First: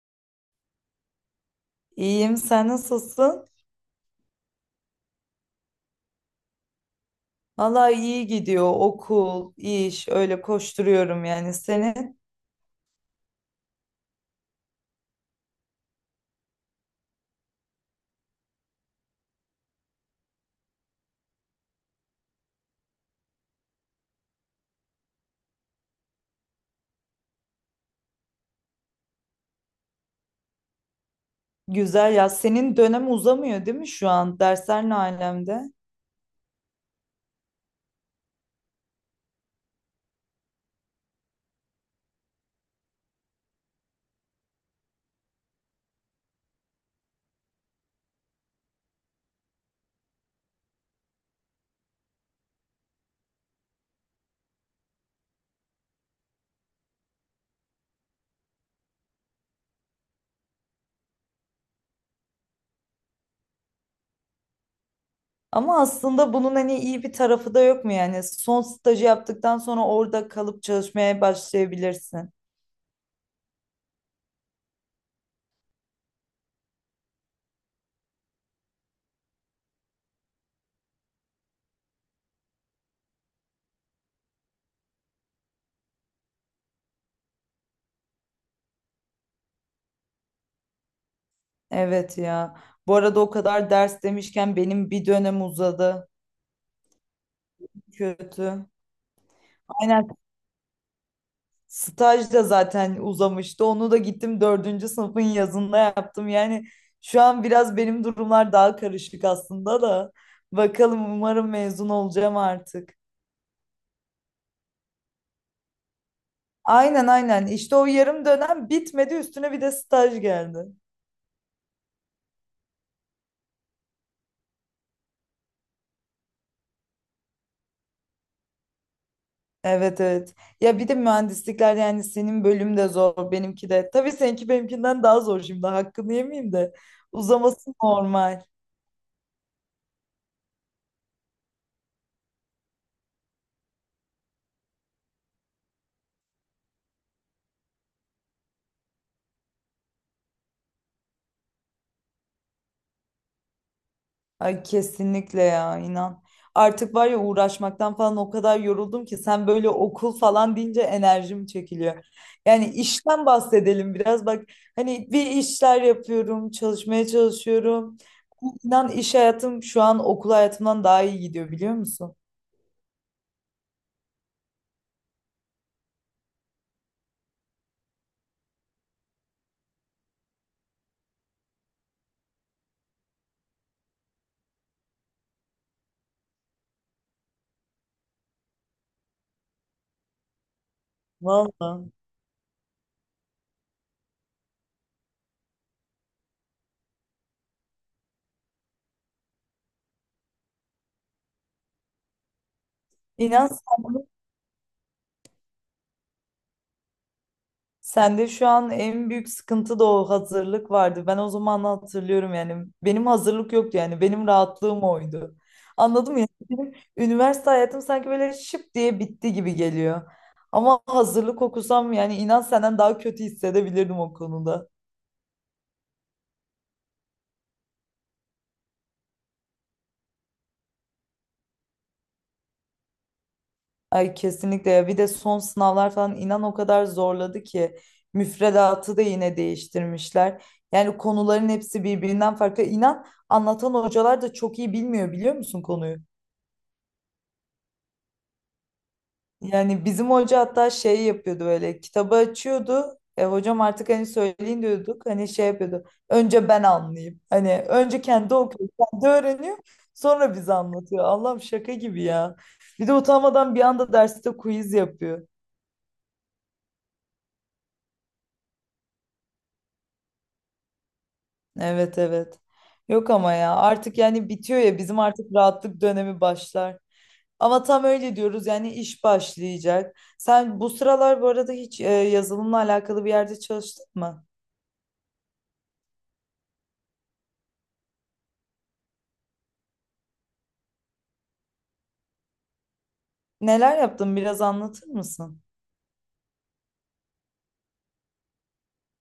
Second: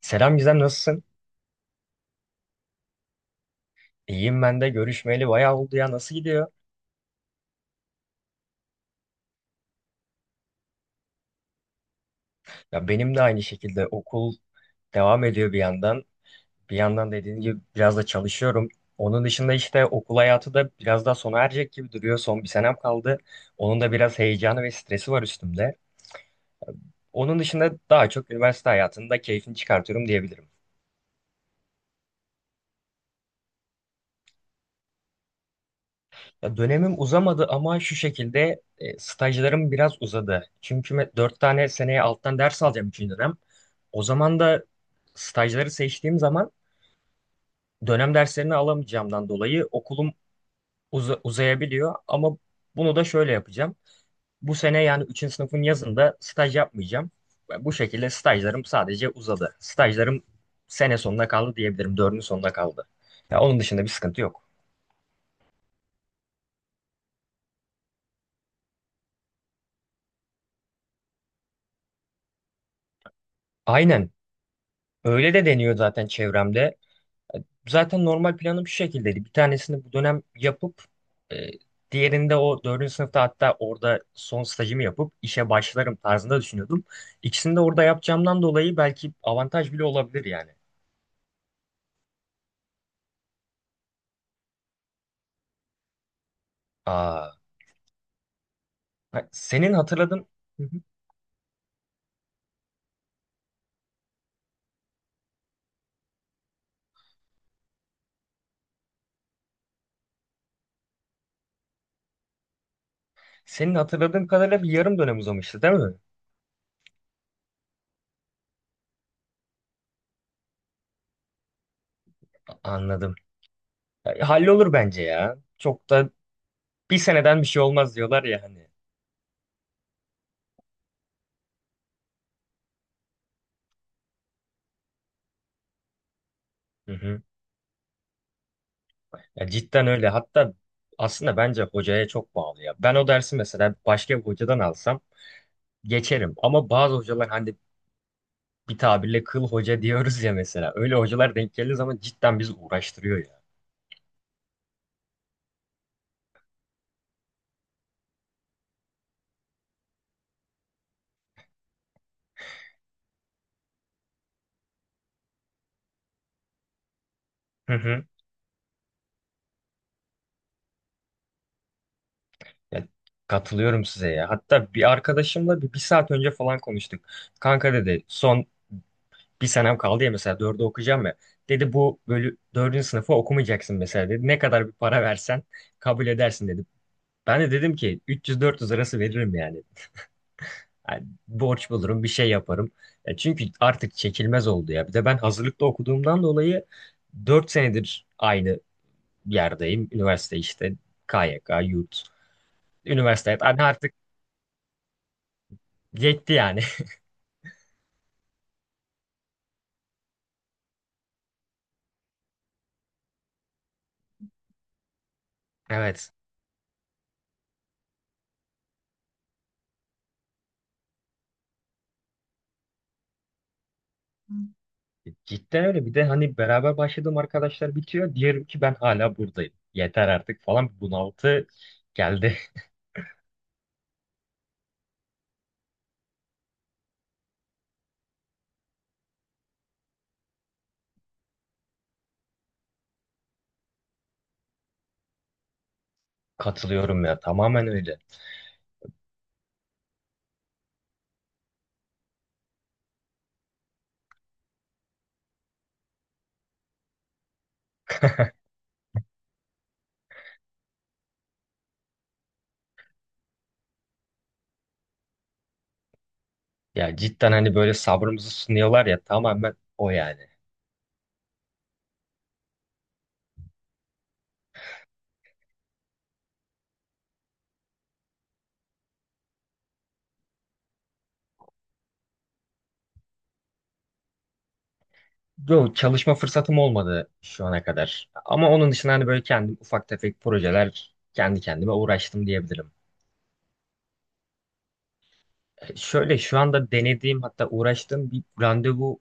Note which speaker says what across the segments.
Speaker 1: Selam Gizem, nasılsın?
Speaker 2: İyiyim, sen nasılsın?
Speaker 1: İyiyim, ben de görüşmeyeli bayağı oldu ya, nasıl gidiyor?
Speaker 2: Vallahi iyi gidiyor. Okul, iş, öyle koşturuyorum yani. Senin
Speaker 1: Ya benim de aynı şekilde okul devam ediyor bir yandan. Bir yandan dediğin gibi biraz da çalışıyorum. Onun dışında işte okul hayatı da biraz daha sona erecek gibi duruyor. Son bir senem kaldı. Onun da biraz heyecanı ve stresi var üstümde. Onun dışında daha çok üniversite hayatında keyfini çıkartıyorum diyebilirim.
Speaker 2: güzel ya. Senin dönem uzamıyor değil mi şu an? Dersler ne alemde?
Speaker 1: Ya dönemim uzamadı ama şu şekilde stajlarım biraz uzadı. Çünkü dört tane seneye alttan ders alacağım üçüncü dönem. O zaman da stajları seçtiğim zaman dönem derslerini alamayacağımdan dolayı okulum uzayabiliyor. Ama bunu da şöyle yapacağım. Bu sene yani üçüncü sınıfın yazında staj yapmayacağım. Ve bu şekilde stajlarım sadece uzadı. Stajlarım sene sonuna kaldı diyebilirim. Dördüncü sonuna kaldı. Ya onun dışında bir sıkıntı yok.
Speaker 2: Ama aslında bunun hani iyi bir tarafı da yok mu yani? Son stajı yaptıktan sonra orada kalıp çalışmaya başlayabilirsin.
Speaker 1: Aynen. Öyle de deniyor zaten çevremde. Zaten normal planım şu şekildeydi. Bir tanesini bu dönem yapıp e, diğerinde o dördüncü sınıfta, hatta orada son stajımı yapıp işe başlarım tarzında düşünüyordum. İkisini de orada yapacağımdan dolayı belki avantaj bile olabilir yani.
Speaker 2: Evet ya. Bu arada o kadar ders demişken benim bir dönem uzadı.
Speaker 1: Aa,
Speaker 2: Kötü.
Speaker 1: senin
Speaker 2: Aynen.
Speaker 1: hatırladığın. Hı hı.
Speaker 2: Staj da zaten uzamıştı. Onu da gittim dördüncü sınıfın yazında yaptım. Yani şu an biraz benim durumlar daha karışık aslında da. Bakalım umarım mezun olacağım artık.
Speaker 1: Senin hatırladığım kadarıyla bir yarım dönem uzamıştı değil mi?
Speaker 2: Aynen aynen. İşte o yarım dönem bitmedi. Üstüne bir de staj geldi.
Speaker 1: Anladım. Hallolur bence ya. Çok da bir seneden bir şey olmaz diyorlar ya hani.
Speaker 2: Evet evet. Ya bir de mühendislikler yani senin bölüm de zor, benimki de. Tabii seninki benimkinden daha zor şimdi. Hakkını yemeyeyim de.
Speaker 1: Hı hı.
Speaker 2: Uzaması normal.
Speaker 1: Ya cidden öyle. Hatta aslında bence hocaya çok bağlı ya. Ben o dersi mesela başka bir hocadan alsam geçerim. Ama bazı hocalar hani bir tabirle kıl hoca diyoruz ya mesela. Öyle hocalar denk geldiği zaman cidden bizi uğraştırıyor ya.
Speaker 2: Ay kesinlikle ya inan. Artık var ya uğraşmaktan falan o kadar yoruldum ki sen böyle okul falan deyince enerjim çekiliyor. Yani işten bahsedelim biraz bak hani bir işler yapıyorum, çalışmaya
Speaker 1: Hı
Speaker 2: çalışıyorum.
Speaker 1: hı.
Speaker 2: İnan iş hayatım şu an okul hayatımdan daha iyi gidiyor biliyor musun?
Speaker 1: Ya, katılıyorum size ya. Hatta bir arkadaşımla bir saat önce falan konuştuk. Kanka dedi, son bir senem kaldı ya mesela, dördü okuyacağım ya. Dedi bu bölü dördüncü sınıfı okumayacaksın mesela dedi. Ne kadar bir para versen kabul edersin dedi. Ben de dedim ki 300-400 arası veririm yani. Yani borç
Speaker 2: Vallahi.
Speaker 1: bulurum, bir şey yaparım. Ya çünkü artık çekilmez oldu ya. Bir de ben hazırlıkta okuduğumdan dolayı 4 senedir aynı yerdeyim. Üniversite, işte KYK, yurt, üniversite.
Speaker 2: İnan
Speaker 1: Hani artık
Speaker 2: sen
Speaker 1: yetti yani.
Speaker 2: sende şu an en büyük sıkıntı da o hazırlık vardı. Ben o zaman hatırlıyorum yani. Benim hazırlık yoktu yani. Benim rahatlığım oydu.
Speaker 1: Evet.
Speaker 2: Anladın mı? Yani benim üniversite hayatım sanki böyle şıp diye bitti gibi geliyor. Ama hazırlık okusam yani inan senden daha kötü hissedebilirdim o konuda.
Speaker 1: Cidden öyle. Bir de hani beraber başladığım arkadaşlar bitiyor. Diyelim ki ben hala buradayım. Yeter artık falan. Bir bunaltı geldi.
Speaker 2: Ay kesinlikle ya. Bir de son sınavlar falan inan o kadar zorladı ki. Müfredatı da yine değiştirmişler. Yani konuların hepsi birbirinden farklı. İnan anlatan hocalar da çok iyi bilmiyor biliyor musun konuyu?
Speaker 1: Katılıyorum ya. Tamamen öyle.
Speaker 2: Yani bizim hoca hatta şey yapıyordu böyle kitabı açıyordu. Hocam artık hani söyleyin diyorduk. Hani şey yapıyordu. Önce ben anlayayım. Hani önce kendi okuyor, kendi öğreniyor. Sonra bize anlatıyor. Allah'ım şaka gibi ya. Bir de utanmadan bir anda derste quiz yapıyor.
Speaker 1: Ya cidden hani böyle sabrımızı sınıyorlar ya. Tamamen o yani.
Speaker 2: Evet evet. Yok ama ya artık yani bitiyor ya bizim artık rahatlık dönemi başlar. Ama tam öyle diyoruz yani iş başlayacak. Sen bu sıralar bu arada hiç yazılımla alakalı bir yerde çalıştın mı?
Speaker 1: Yok, çalışma fırsatım olmadı şu ana kadar. Ama onun dışında hani böyle kendim ufak tefek projeler, kendi kendime uğraştım diyebilirim.
Speaker 2: Neler yaptın biraz anlatır mısın?
Speaker 1: Şöyle, şu anda denediğim, hatta uğraştığım bir randevu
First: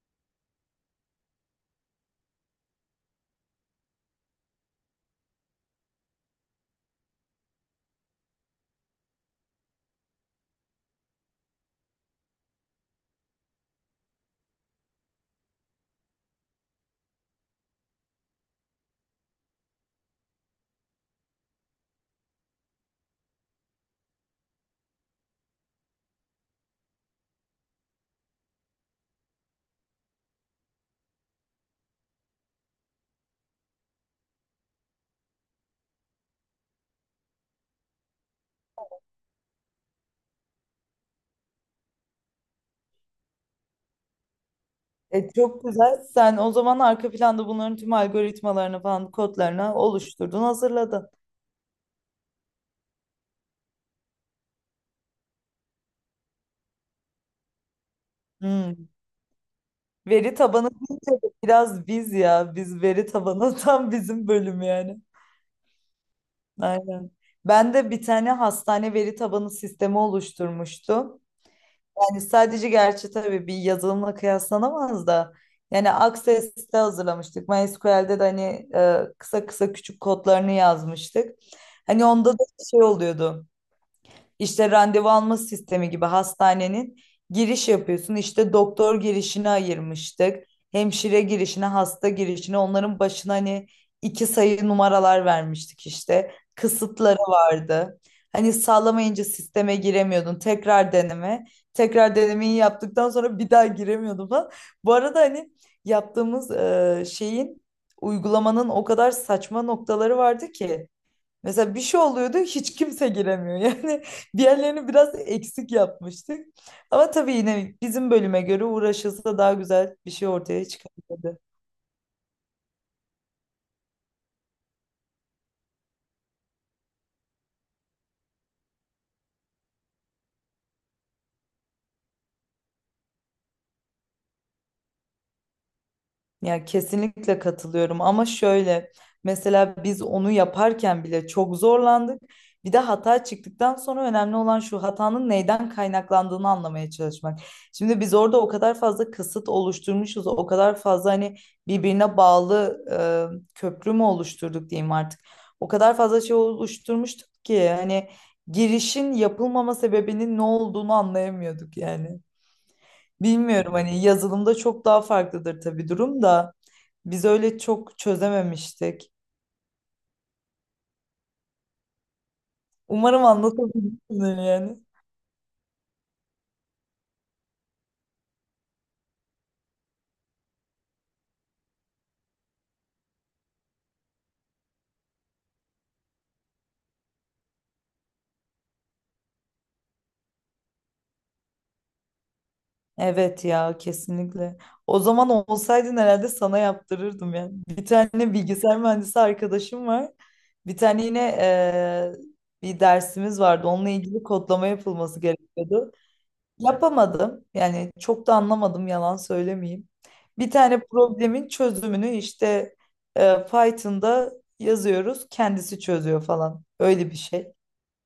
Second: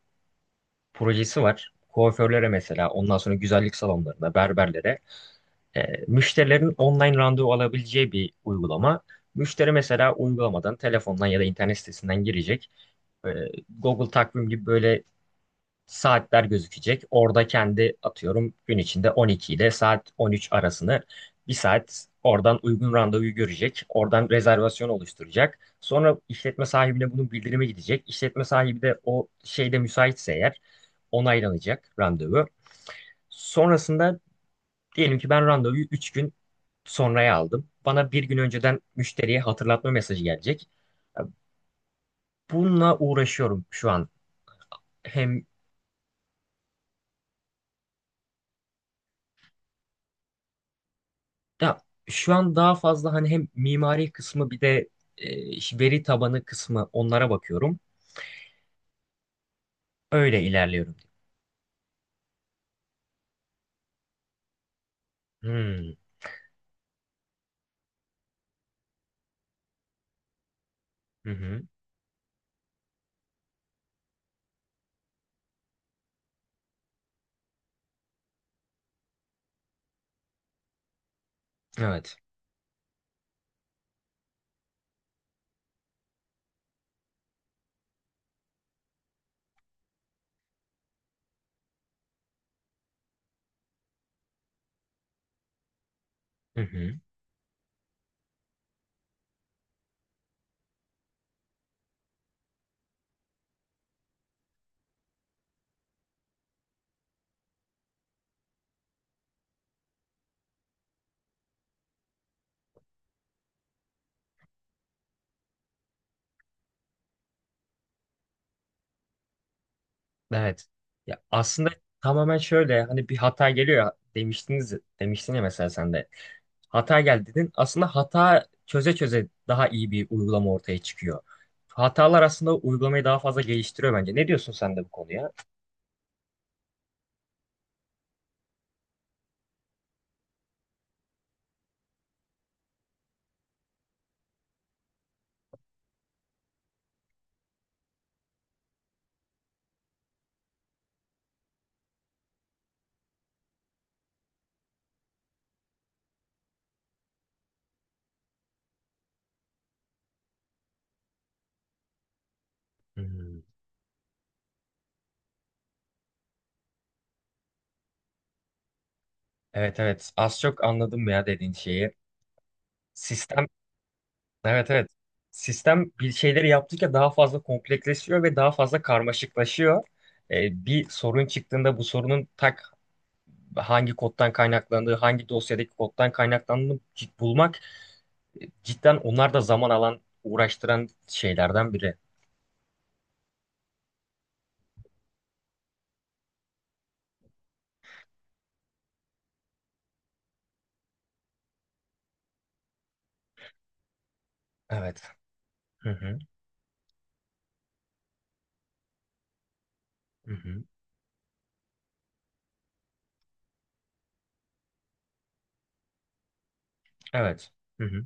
Speaker 1: projesi var. Kuaförlere mesela, ondan sonra güzellik salonlarına, berberlere, e, müşterilerin online randevu alabileceği bir uygulama. Müşteri mesela uygulamadan, telefondan ya da internet sitesinden girecek. E, Google takvim gibi böyle saatler gözükecek. Orada kendi atıyorum, gün içinde 12 ile saat 13 arasını bir saat, oradan uygun randevuyu görecek. Oradan rezervasyon oluşturacak. Sonra işletme sahibine bunun bildirimi gidecek. İşletme sahibi de o şeyde müsaitse eğer onaylanacak randevu. Sonrasında diyelim ki ben randevuyu 3 gün sonraya aldım. Bana bir gün önceden, müşteriye hatırlatma mesajı gelecek. Bununla uğraşıyorum şu an.
Speaker 2: E,
Speaker 1: Hem.
Speaker 2: çok güzel. Sen o zaman arka planda bunların tüm algoritmalarını falan kodlarını oluşturdun, hazırladın.
Speaker 1: Ya şu an daha fazla hani hem mimari kısmı, bir de veri tabanı kısmı, onlara bakıyorum.
Speaker 2: Hmm. Veri
Speaker 1: Öyle
Speaker 2: tabanı
Speaker 1: ilerliyorum.
Speaker 2: deyince de biraz biz ya. Biz veri tabanı tam bizim bölüm yani.
Speaker 1: Hmm.
Speaker 2: Aynen. Ben de bir tane hastane veri tabanı sistemi oluşturmuştum.
Speaker 1: Hı hı.
Speaker 2: Yani sadece gerçi tabii bir yazılımla kıyaslanamaz da yani Access'te hazırlamıştık. MySQL'de de hani kısa kısa küçük kodlarını yazmıştık. Hani
Speaker 1: Evet.
Speaker 2: onda da şey oluyordu işte randevu alma sistemi gibi hastanenin giriş yapıyorsun. İşte doktor girişini ayırmıştık. Hemşire girişine, hasta girişine onların başına hani iki sayı numaralar vermiştik işte.
Speaker 1: Hı hı.
Speaker 2: Kısıtları vardı. Hani sağlamayınca sisteme giremiyordun. Tekrar deneme. Tekrar denemeyi yaptıktan sonra bir daha giremiyordun falan. Bu arada hani yaptığımız şeyin uygulamanın o kadar saçma noktaları vardı ki. Mesela bir şey oluyordu hiç kimse giremiyor. Yani bir yerlerini biraz eksik yapmıştık. Ama tabii yine bizim bölüme göre uğraşılsa daha güzel bir şey ortaya
Speaker 1: Evet. Ya
Speaker 2: çıkabilirdi.
Speaker 1: aslında tamamen şöyle, hani bir hata geliyor ya demiştiniz, demiştin ya mesela sen de. Hata geldi dedin. Aslında hata çöze çöze daha iyi bir uygulama ortaya çıkıyor. Hatalar aslında uygulamayı daha fazla geliştiriyor bence. Ne diyorsun sen de bu konuya?
Speaker 2: Ya kesinlikle katılıyorum ama şöyle mesela biz onu yaparken bile çok zorlandık. Bir de hata çıktıktan sonra önemli olan şu hatanın neyden kaynaklandığını anlamaya çalışmak. Şimdi biz orada o kadar fazla kısıt oluşturmuşuz, o kadar fazla hani birbirine bağlı köprü mü oluşturduk diyeyim artık. O kadar fazla şey oluşturmuştuk ki hani girişin yapılmama sebebinin ne olduğunu anlayamıyorduk yani.
Speaker 1: Hmm.
Speaker 2: Bilmiyorum hani yazılımda çok daha farklıdır tabii durum da. Biz öyle çok çözememiştik.
Speaker 1: Evet evet, az çok anladım ya dediğin şeyi.
Speaker 2: Umarım
Speaker 1: Sistem.
Speaker 2: anlatabilmişimdir
Speaker 1: Evet
Speaker 2: yani.
Speaker 1: evet. Sistem bir şeyleri yaptıkça daha fazla kompleksleşiyor ve daha fazla karmaşıklaşıyor. Bir sorun çıktığında bu sorunun tak hangi koddan kaynaklandığı, hangi dosyadaki koddan kaynaklandığını bulmak, cidden onlar da zaman alan, uğraştıran şeylerden biri.
Speaker 2: Evet ya kesinlikle. O zaman olsaydın herhalde sana yaptırırdım yani. Bir tane bilgisayar mühendisi arkadaşım var. Bir tane yine bir dersimiz vardı. Onunla ilgili kodlama
Speaker 1: Evet.
Speaker 2: yapılması
Speaker 1: Hı
Speaker 2: gerekiyordu.
Speaker 1: hı.
Speaker 2: Yapamadım. Yani çok da anlamadım yalan söylemeyeyim.
Speaker 1: Hı
Speaker 2: Bir
Speaker 1: hı.
Speaker 2: tane problemin çözümünü işte Python'da yazıyoruz. Kendisi çözüyor falan. Öyle bir
Speaker 1: Evet.
Speaker 2: şey.
Speaker 1: Hı hı.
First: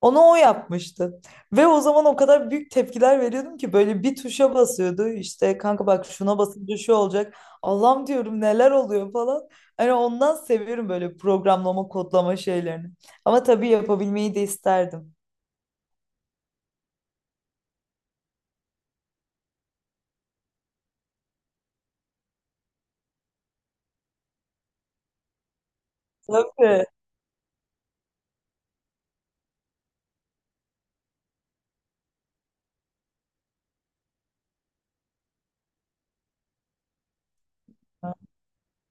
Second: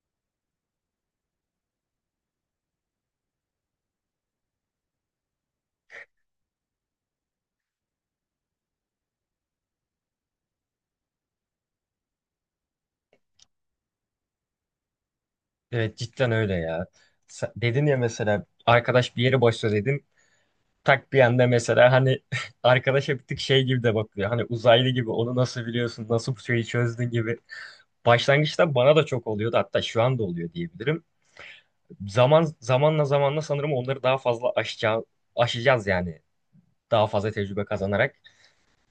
Speaker 2: Onu o yapmıştı. Ve o zaman o kadar büyük tepkiler veriyordum ki böyle bir tuşa basıyordu. İşte kanka bak şuna basınca şu olacak. Allah'ım diyorum neler oluyor falan. Hani ondan seviyorum böyle programlama, kodlama şeylerini. Ama tabii yapabilmeyi de isterdim.
Speaker 1: Evet, cidden öyle ya. Dedin ya mesela, arkadaş bir yere başla dedin. Tak bir anda mesela hani arkadaş bir tık şey gibi de bakıyor. Hani uzaylı gibi, onu nasıl biliyorsun, nasıl bu şeyi
Speaker 2: Tabii.
Speaker 1: çözdün gibi. Başlangıçta bana da çok oluyordu, hatta şu anda oluyor diyebilirim. Zaman zamanla zamanla sanırım onları daha fazla aşacağız, aşacağız yani, daha fazla tecrübe kazanarak.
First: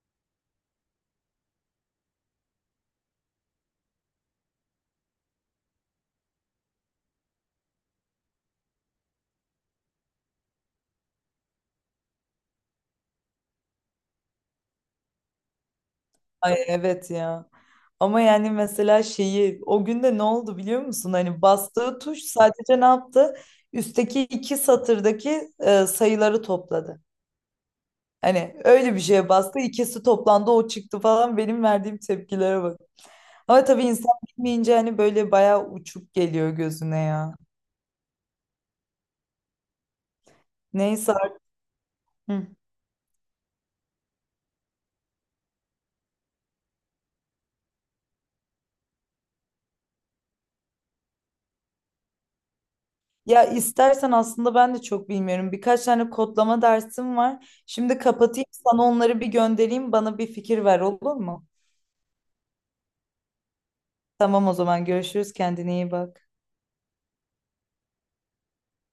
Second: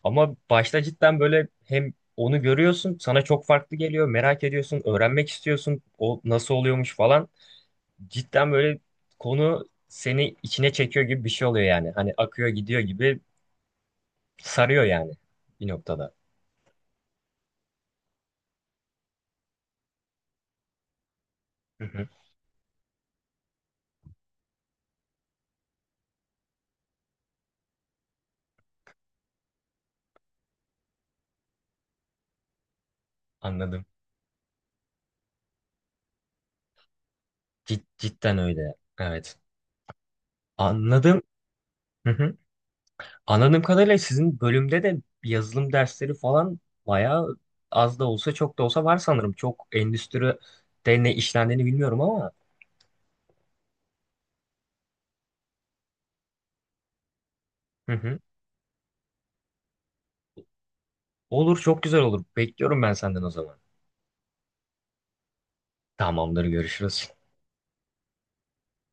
Speaker 1: Ama başta cidden böyle hem onu görüyorsun, sana çok farklı geliyor, merak ediyorsun, öğrenmek istiyorsun, o nasıl oluyormuş falan. Cidden böyle konu seni içine çekiyor gibi bir şey oluyor yani. Hani akıyor gidiyor gibi. Sarıyor yani bir noktada.
Speaker 2: Ay evet ya. Ama yani mesela şeyi o günde ne oldu biliyor musun? Hani
Speaker 1: Hı
Speaker 2: bastığı
Speaker 1: hı.
Speaker 2: tuş sadece ne yaptı? Üstteki iki satırdaki sayıları topladı. Hani öyle bir şeye bastı. İkisi toplandı o çıktı falan. Benim verdiğim tepkilere bak. Ama tabii
Speaker 1: Anladım.
Speaker 2: insan bilmeyince hani böyle bayağı uçuk geliyor gözüne ya.
Speaker 1: Cidden öyle. Evet.
Speaker 2: Neyse
Speaker 1: Anladım.
Speaker 2: artık.
Speaker 1: Hı hı.
Speaker 2: Hı.
Speaker 1: Anladığım kadarıyla sizin bölümde de yazılım dersleri falan bayağı, az da olsa çok da olsa var sanırım. Çok endüstride ne işlendiğini bilmiyorum ama.
Speaker 2: Ya istersen aslında ben de çok bilmiyorum. Birkaç tane kodlama dersim var.
Speaker 1: Hı
Speaker 2: Şimdi
Speaker 1: hı.
Speaker 2: kapatayım sana onları bir göndereyim. Bana bir fikir ver olur mu?
Speaker 1: Olur, çok güzel olur. Bekliyorum ben senden o zaman.
Speaker 2: Tamam o zaman görüşürüz. Kendine iyi bak.
Speaker 1: Tamamdır, görüşürüz.